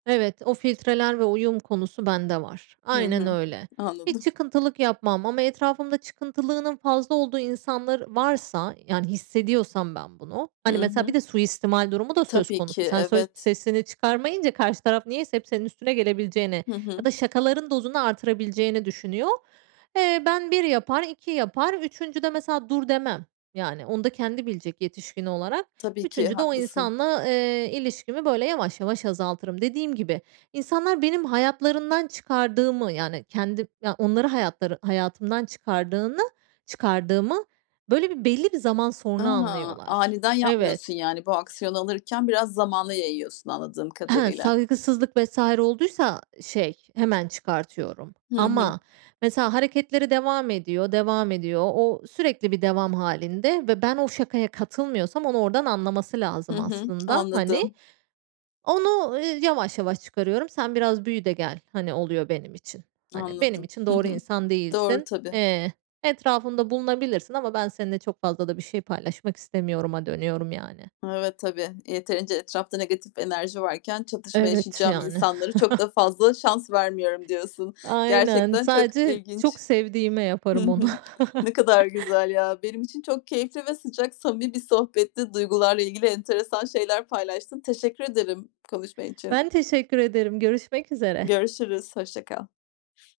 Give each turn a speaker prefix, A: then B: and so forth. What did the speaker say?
A: Evet, o filtreler ve uyum konusu bende var.
B: Hı
A: Aynen
B: hı,
A: öyle. Hiç
B: anladım.
A: çıkıntılık yapmam ama etrafımda çıkıntılılığının fazla olduğu insanlar varsa, yani, hissediyorsam ben bunu, hani,
B: Hı
A: mesela, bir
B: hı.
A: de suistimal durumu da söz
B: Tabii ki,
A: konusu. Sen sö
B: evet.
A: sesini çıkarmayınca karşı taraf niyeyse hep senin üstüne gelebileceğini
B: Hı
A: ya
B: hı.
A: da şakaların dozunu artırabileceğini düşünüyor. Eee, ben 1 yapar, 2 yapar, 3'üncüde mesela, dur demem. Yani, onu da kendi bilecek yetişkin olarak.
B: Tabii ki,
A: 3'üncüde o
B: haklısın.
A: insanla, eee, ilişkimi böyle yavaş yavaş azaltırım. Dediğim gibi, insanlar benim hayatlarından çıkardığımı, yani, kendi ya, onları hayatları hayatımdan çıkardığını, çıkardığımı, böyle, bir belli bir zaman sonra
B: A!
A: anlıyorlar.
B: Aniden yapmıyorsun,
A: Evet.
B: yani. Bu aksiyonu alırken biraz zamana yayıyorsun, anladığım
A: Ehe,
B: kadarıyla.
A: saygısızlık vs. olduysa, şey, hemen çıkartıyorum
B: Hı hı.
A: ama mesela, hareketleri devam ediyor, devam ediyor. O sürekli bir devam hâlinde ve ben o şakaya katılmıyorsam, onu oradan anlaması
B: Hı
A: lazım,
B: hı.
A: aslında. Hani,
B: Anladım.
A: onu, ııı, yavaş yavaş çıkarıyorum. Sen biraz büyü de gel. Hani, oluyor benim için. Hani, benim
B: Anladım.
A: için
B: Hı
A: doğru
B: hı.
A: insan
B: Doğru
A: değilsin.
B: tabii.
A: Eee, etrafımda bulunabilirsin ama ben seninle çok fazla da bir şey paylaşmak istemiyoruma, dönüyorum, yani.
B: Evet, tabii yeterince etrafta negatif enerji varken çatışma
A: Evet,
B: yaşayacağım
A: yani.
B: insanlara çok da fazla şans vermiyorum, diyorsun.
A: Aynen,
B: Gerçekten çok
A: sadece çok
B: ilginç.
A: sevdiğime
B: Hı
A: yaparım onu.
B: hı. Ne kadar güzel ya benim için çok keyifli ve sıcak, samimi bir sohbetti. Duygularla ilgili enteresan şeyler paylaştın. Teşekkür ederim konuşman için.
A: Ben teşekkür ederim, görüşmek üzere.
B: Görüşürüz, hoşça kal.